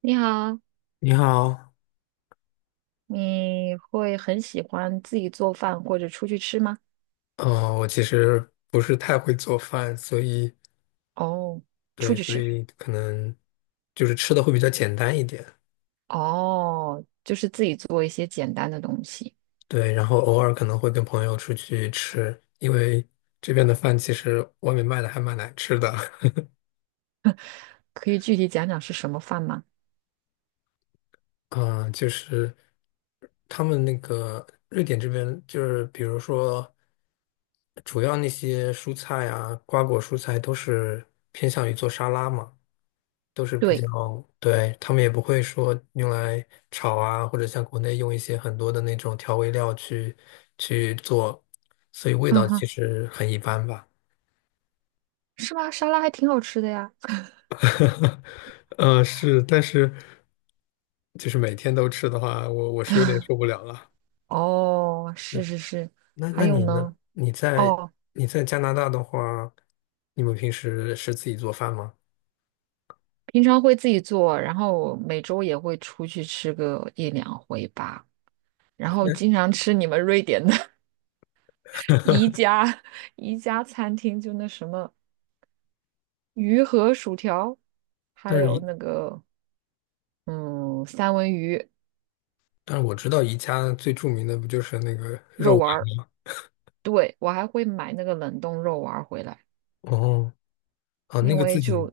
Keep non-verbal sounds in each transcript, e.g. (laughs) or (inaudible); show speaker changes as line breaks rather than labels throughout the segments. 你好，
你好，
你会很喜欢自己做饭或者出去吃吗？
我其实不是太会做饭，所以
哦，出
对，
去
所
吃，
以可能就是吃的会比较简单一点，
哦，就是自己做一些简单的东西，
对，然后偶尔可能会跟朋友出去吃，因为这边的饭其实外面卖的还蛮难吃的。
可以具体讲讲是什么饭吗？
(laughs) 嗯、就是他们那个瑞典这边就是比如说主要那些蔬菜啊，瓜果蔬菜都是偏向于做沙拉嘛。都是比
对，
较，对，他们也不会说用来炒啊，或者像国内用一些很多的那种调味料去做，所以味
嗯
道其
哼，
实很一般吧。
是吗？沙拉还挺好吃的呀。
(laughs) 是，但是就是每天都吃的话，我是有点受不了了。
哦，是
对。
是是，
那
还
那
有
你呢？
呢？
你在
哦，
你在加拿大的话，你们平时是自己做饭吗？
平常会自己做，然后每周也会出去吃个一两回吧，然后
但
经常吃你们瑞典的 (laughs) 宜家宜家餐厅，就那什么。鱼和薯条，
但
还
是
有
宜
那个嗯三文鱼
但是我知道宜家最著名的不就是那个肉
肉
丸。
丸儿。对，我还会买那个冷冻肉丸儿回来，
哦哦，啊
因
那个
为
自己
就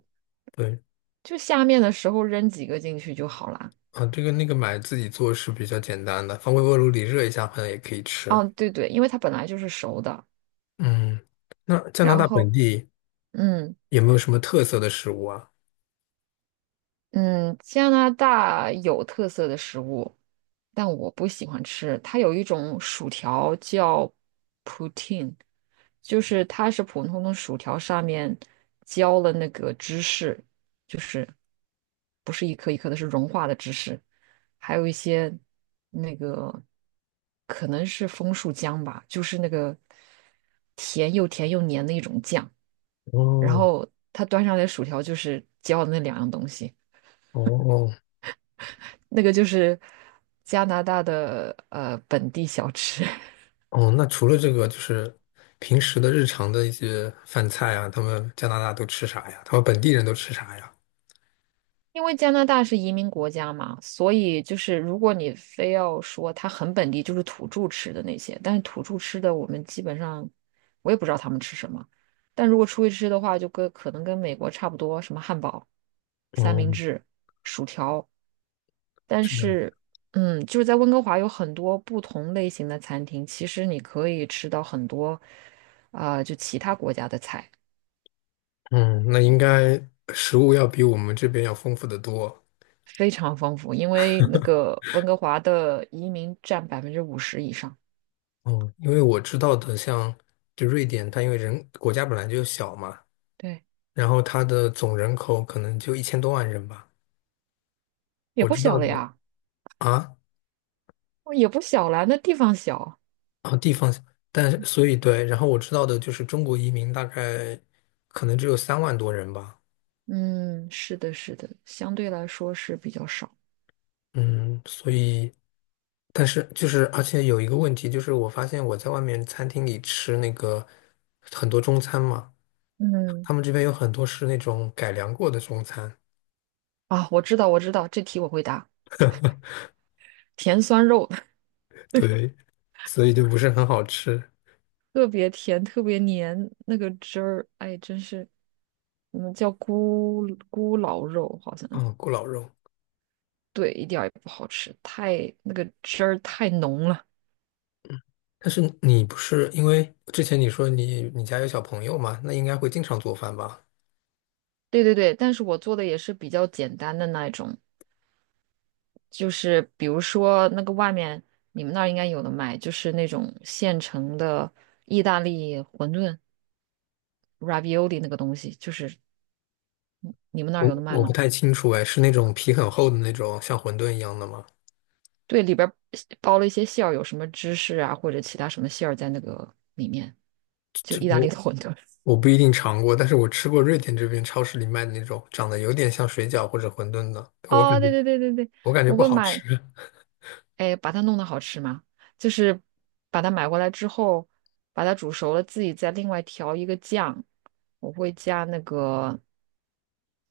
对。
就下面的时候扔几个进去就好啦。
啊，这个那个买自己做是比较简单的，放微波炉里热一下，好像也可以吃。
哦，对对，因为它本来就是熟的，
嗯，那加拿
然
大本
后
地
嗯。
有没有什么特色的食物啊？
嗯，加拿大有特色的食物，但我不喜欢吃。它有一种薯条叫 poutine 就是它是普通的薯条上面浇了那个芝士，就是不是一颗一颗的，是融化的芝士，还有一些那个可能是枫树浆吧，就是那个甜又甜又黏的一种酱。然
哦
后它端上来的薯条就是浇的那两样东西。
哦
那个就是加拿大的本地小吃，(laughs)
哦，那除了这个，就是平时的日常的一些饭菜啊，他们加拿大都吃啥呀？他们本地人都吃啥呀？
因为加拿大是移民国家嘛，所以就是如果你非要说它很本地，就是土著吃的那些，但是土著吃的我们基本上我也不知道他们吃什么，但如果出去吃的话，就跟可能跟美国差不多，什么汉堡、三
哦，
明治、薯条，但
是这样。
是。嗯，就是在温哥华有很多不同类型的餐厅，其实你可以吃到很多，啊、就其他国家的菜。
嗯，那应该食物要比我们这边要丰富得多。
非常丰富，因为那个温哥华的移民占50%以上，
哦，因为我知道的像，就瑞典，它因为人国家本来就小嘛。
对，
然后它的总人口可能就1000多万人吧。
也
我
不
知道
小了
的
呀，
啊，
哦也不小了，那地方小，
啊地方，但是所以对，然后我知道的就是中国移民大概可能只有3万多人吧。
嗯，是的，是的，相对来说是比较少，
嗯，所以但是就是而且有一个问题就是，我发现我在外面餐厅里吃那个很多中餐嘛，
嗯，
他们这边有很多是那种改良过的中餐，
啊，我知道，我知道，这题我会答，甜酸肉，(laughs)
对，所以就不是很好吃。
特别甜，特别黏，那个汁儿，哎，真是，嗯，叫咕咕老肉，好像
嗯，咕老肉。
对，一点儿也不好吃，太那个汁儿太浓了。
但是你不是因为之前你说你家有小朋友嘛，那应该会经常做饭吧？
对对对，但是我做的也是比较简单的那一种，就是比如说那个外面你们那儿应该有的卖，就是那种现成的意大利馄饨 （(ravioli) 那个东西，就是你们那儿
我
有的卖
我不
吗？
太清楚哎，是那种皮很厚的那种像馄饨一样的吗？
对，里边儿包了一些馅儿，有什么芝士啊或者其他什么馅儿在那个里面，就
这
意大
我
利的馄饨。
我不一定尝过，但是我吃过瑞典这边超市里卖的那种长得有点像水饺或者馄饨的，我
哦，
感觉
对对对对对，
我感觉
我
不
会
好
买，
吃。
哎，把它弄得好吃吗？就是把它买过来之后，把它煮熟了，自己再另外调一个酱。我会加那个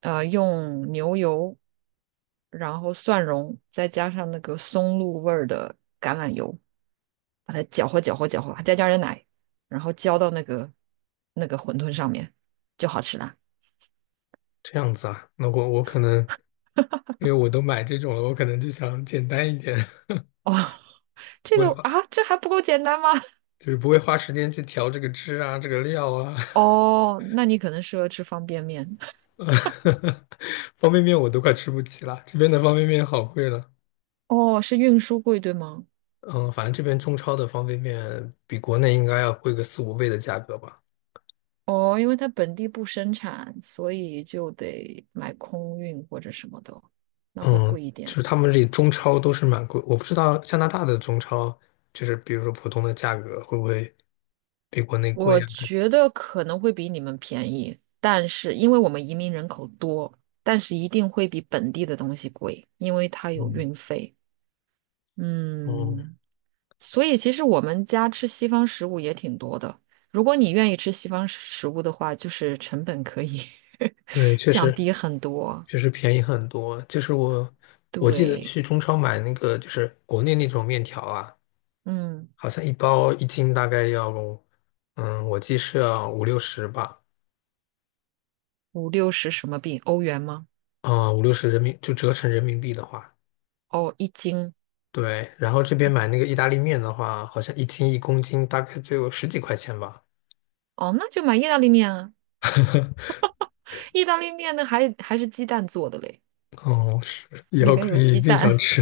用牛油，然后蒜蓉，再加上那个松露味儿的橄榄油，把它搅和搅和搅和，再加点奶，然后浇到那个那个馄饨上面，就好吃啦。
这样子啊，那我可能因为我都买这种了，我可能就想简单一点。(laughs)
哦，(laughs) 这
不会
个
花
啊，这还不够简单吗？(laughs)
就是不会花时间去调这个汁啊，这个料啊。(laughs)
哦，那你可能适合吃方便面。
(laughs) 方便面我都快吃不起了，这边的方便面好贵了。
哦，是运输贵，对吗？
嗯，反正这边中超的方便面比国内应该要贵个四五倍的价格吧。
哦，因为它本地不生产，所以就得买空运或者什么的，那会
嗯，
贵一
就
点。
是他们这里中超都是蛮贵，我不知道加拿大的中超，就是比如说普通的价格会不会比国内贵
我
啊？
觉得可能会比你们便宜，但是因为我们移民人口多，但是一定会比本地的东西贵，因为它有
嗯
运费。
嗯，
嗯，所以其实我们家吃西方食物也挺多的。如果你愿意吃西方食物的话，就是成本可以
对，
(laughs)
确
降
实
低很多。
确实便宜很多。就是我记得
对，
去中超买那个，就是国内那种面条啊。
嗯，
好像一包一斤大概要，我记是要五六十吧，
五六十什么币？欧元吗？
啊、五六十人民就折成人民币的话，
哦，一斤
对。然后这边
还
买那个意大利面的话，好像一斤一公斤大概就10几块钱吧。
哦，那就买意大利面啊。
(laughs)。
意大利面呢还是鸡蛋做的嘞，
哦，是，以
里
后
边
可
有
以
鸡
经
蛋。
常吃。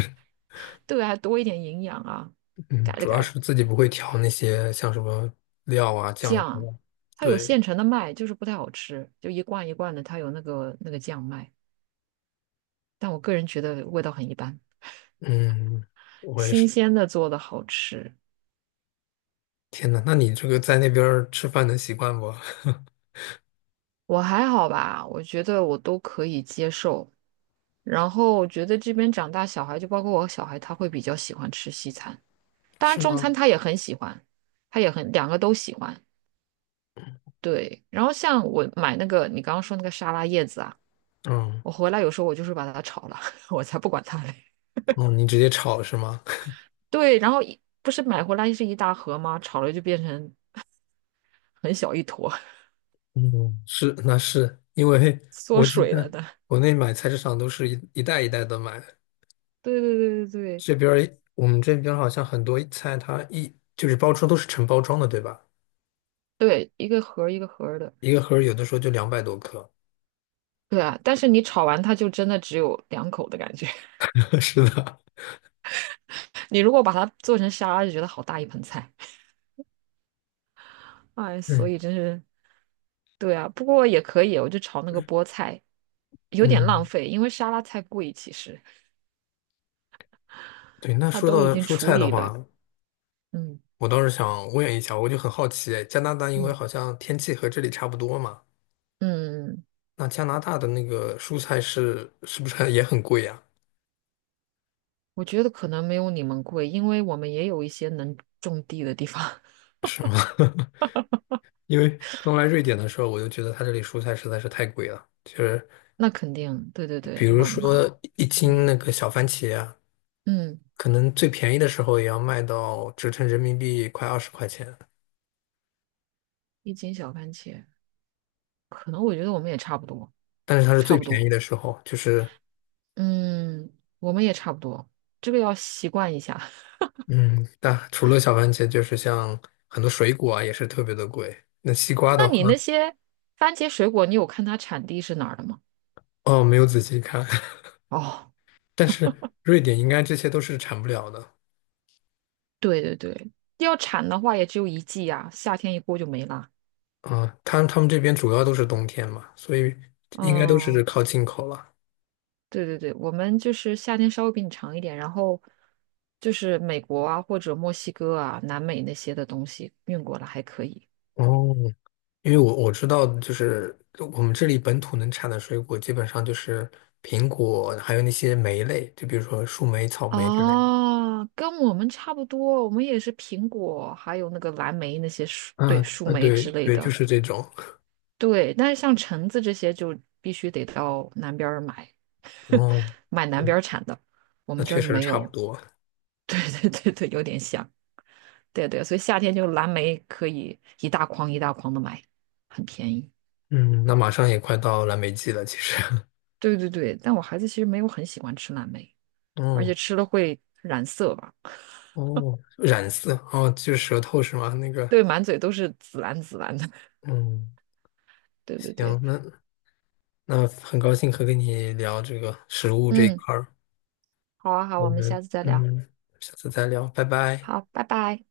对，还多一点营养啊。
嗯，
改了
主
改
要
了，
是自己不会调那些像什么料啊、酱汁
酱，
啊，
它有现
对，
成的卖，就是不太好吃，就一罐一罐的，它有那个那个酱卖，但我个人觉得味道很一般。
嗯，我也
新
是。
鲜的做的好吃，
天呐，那你这个在那边儿吃饭能习惯不？
我还好吧，我觉得我都可以接受。然后我觉得这边长大小孩，就包括我小孩，他会比较喜欢吃西餐，
(laughs)
当然
是
中餐
吗？
他也很喜欢，他也很两个都喜欢。对，然后像我买那个你刚刚说那个沙拉叶子啊。
嗯，
我回来有时候我就是把它炒了，(laughs) 我才不管它嘞。
哦，你直接炒是吗？
对，然后不是买回来是一大盒吗？炒了就变成 (laughs) 很小一坨，
嗯，是，那是因为
(laughs)
(laughs)
缩
我记
水了
得
的。
国内买菜市场都是一袋一袋的买，
对对对对对
这边儿我们这边儿好像很多菜它一就是包装都是成包装的，对吧？
对，一个盒儿一个盒儿的。
一个盒儿有的时候就200多克。
对啊，但是你炒完它就真的只有两口的感觉。
(laughs) 是的。
(laughs) 你如果把它做成沙拉，就觉得好大一盆菜。哎，
(laughs)
所
嗯
以真是对啊，不过也可以，我就炒那个菠菜，有点浪
嗯，
费，因为沙拉菜贵，其实
对。那
它
说
都已
到
经
蔬
处
菜的
理
话，
了。嗯
我倒是想问一下，我就很好奇，哎加拿大因为
嗯
好像天气和这里差不多嘛，
嗯。嗯嗯
那加拿大的那个蔬菜是不是 (laughs) 还也很贵呀？
我觉得可能没有你们贵，因为我们也有一些能种地的地方。(laughs)
因为刚来瑞典的时候，我就觉得它这里蔬菜实在是太贵了，其实。
那肯定，对对对，
比如
冷嘛，
说一斤
嗯
那个小番茄啊，
嗯，
可能最便宜的时候也要卖到折成人民币快20块钱，
一斤小番茄，可能我觉得我们也差不多，
但是它是
差
最
不
便宜
多，
的时候，就是
嗯，我们也差不多，这个要习惯一下。(laughs)
嗯，但除了小番茄，就是像很多水果啊也是特别的贵。那西瓜的
那
话，
你那些番茄水果，你有看它产地是哪儿的吗？
哦，没有仔细看。
哦，
(laughs) 但是瑞典应该这些都是产不了的。
对对对，要产的话也只有一季呀，夏天一过就没啦。
啊，他们这边主要都是冬天嘛，所以应该都是
嗯，
靠进口了。
对对对，我们就是夏天稍微比你长一点，然后就是美国啊或者墨西哥啊、南美那些的东西运过来还可以。
哦，因为我知道，就是我们这里本土能产的水果，基本上就是苹果，还有那些莓类，就比如说树莓、草莓之类的。
啊，跟我们差不多，我们也是苹果，还有那个蓝莓那些树，对，
嗯
树
啊，
莓
对
之类
对，就
的。
是这种。
对，但是像橙子这些就必须得到南边儿买，
哦，
(laughs) 买南边
嗯
儿产的，我
那
们这
确
儿就
实
没
差不
有。
多。
(laughs) 对对对对，有点像。对对，所以夏天就蓝莓可以一大筐一大筐的买，很便宜。
嗯，那马上也快到蓝莓季了，其实。(laughs)
对对对，但我孩子其实没有很喜欢吃蓝莓，而
哦
且吃了会染色吧？
哦，(laughs) 染色哦，就是舌头是吗？那个，
对，满嘴都是紫蓝紫蓝的。(laughs)
嗯，
对对
行，
对，
那很高兴和跟你聊这个食物这一
嗯，
块儿，
好啊好，
我
我们下
们
次再聊。
下次再聊，拜拜。
好，拜拜。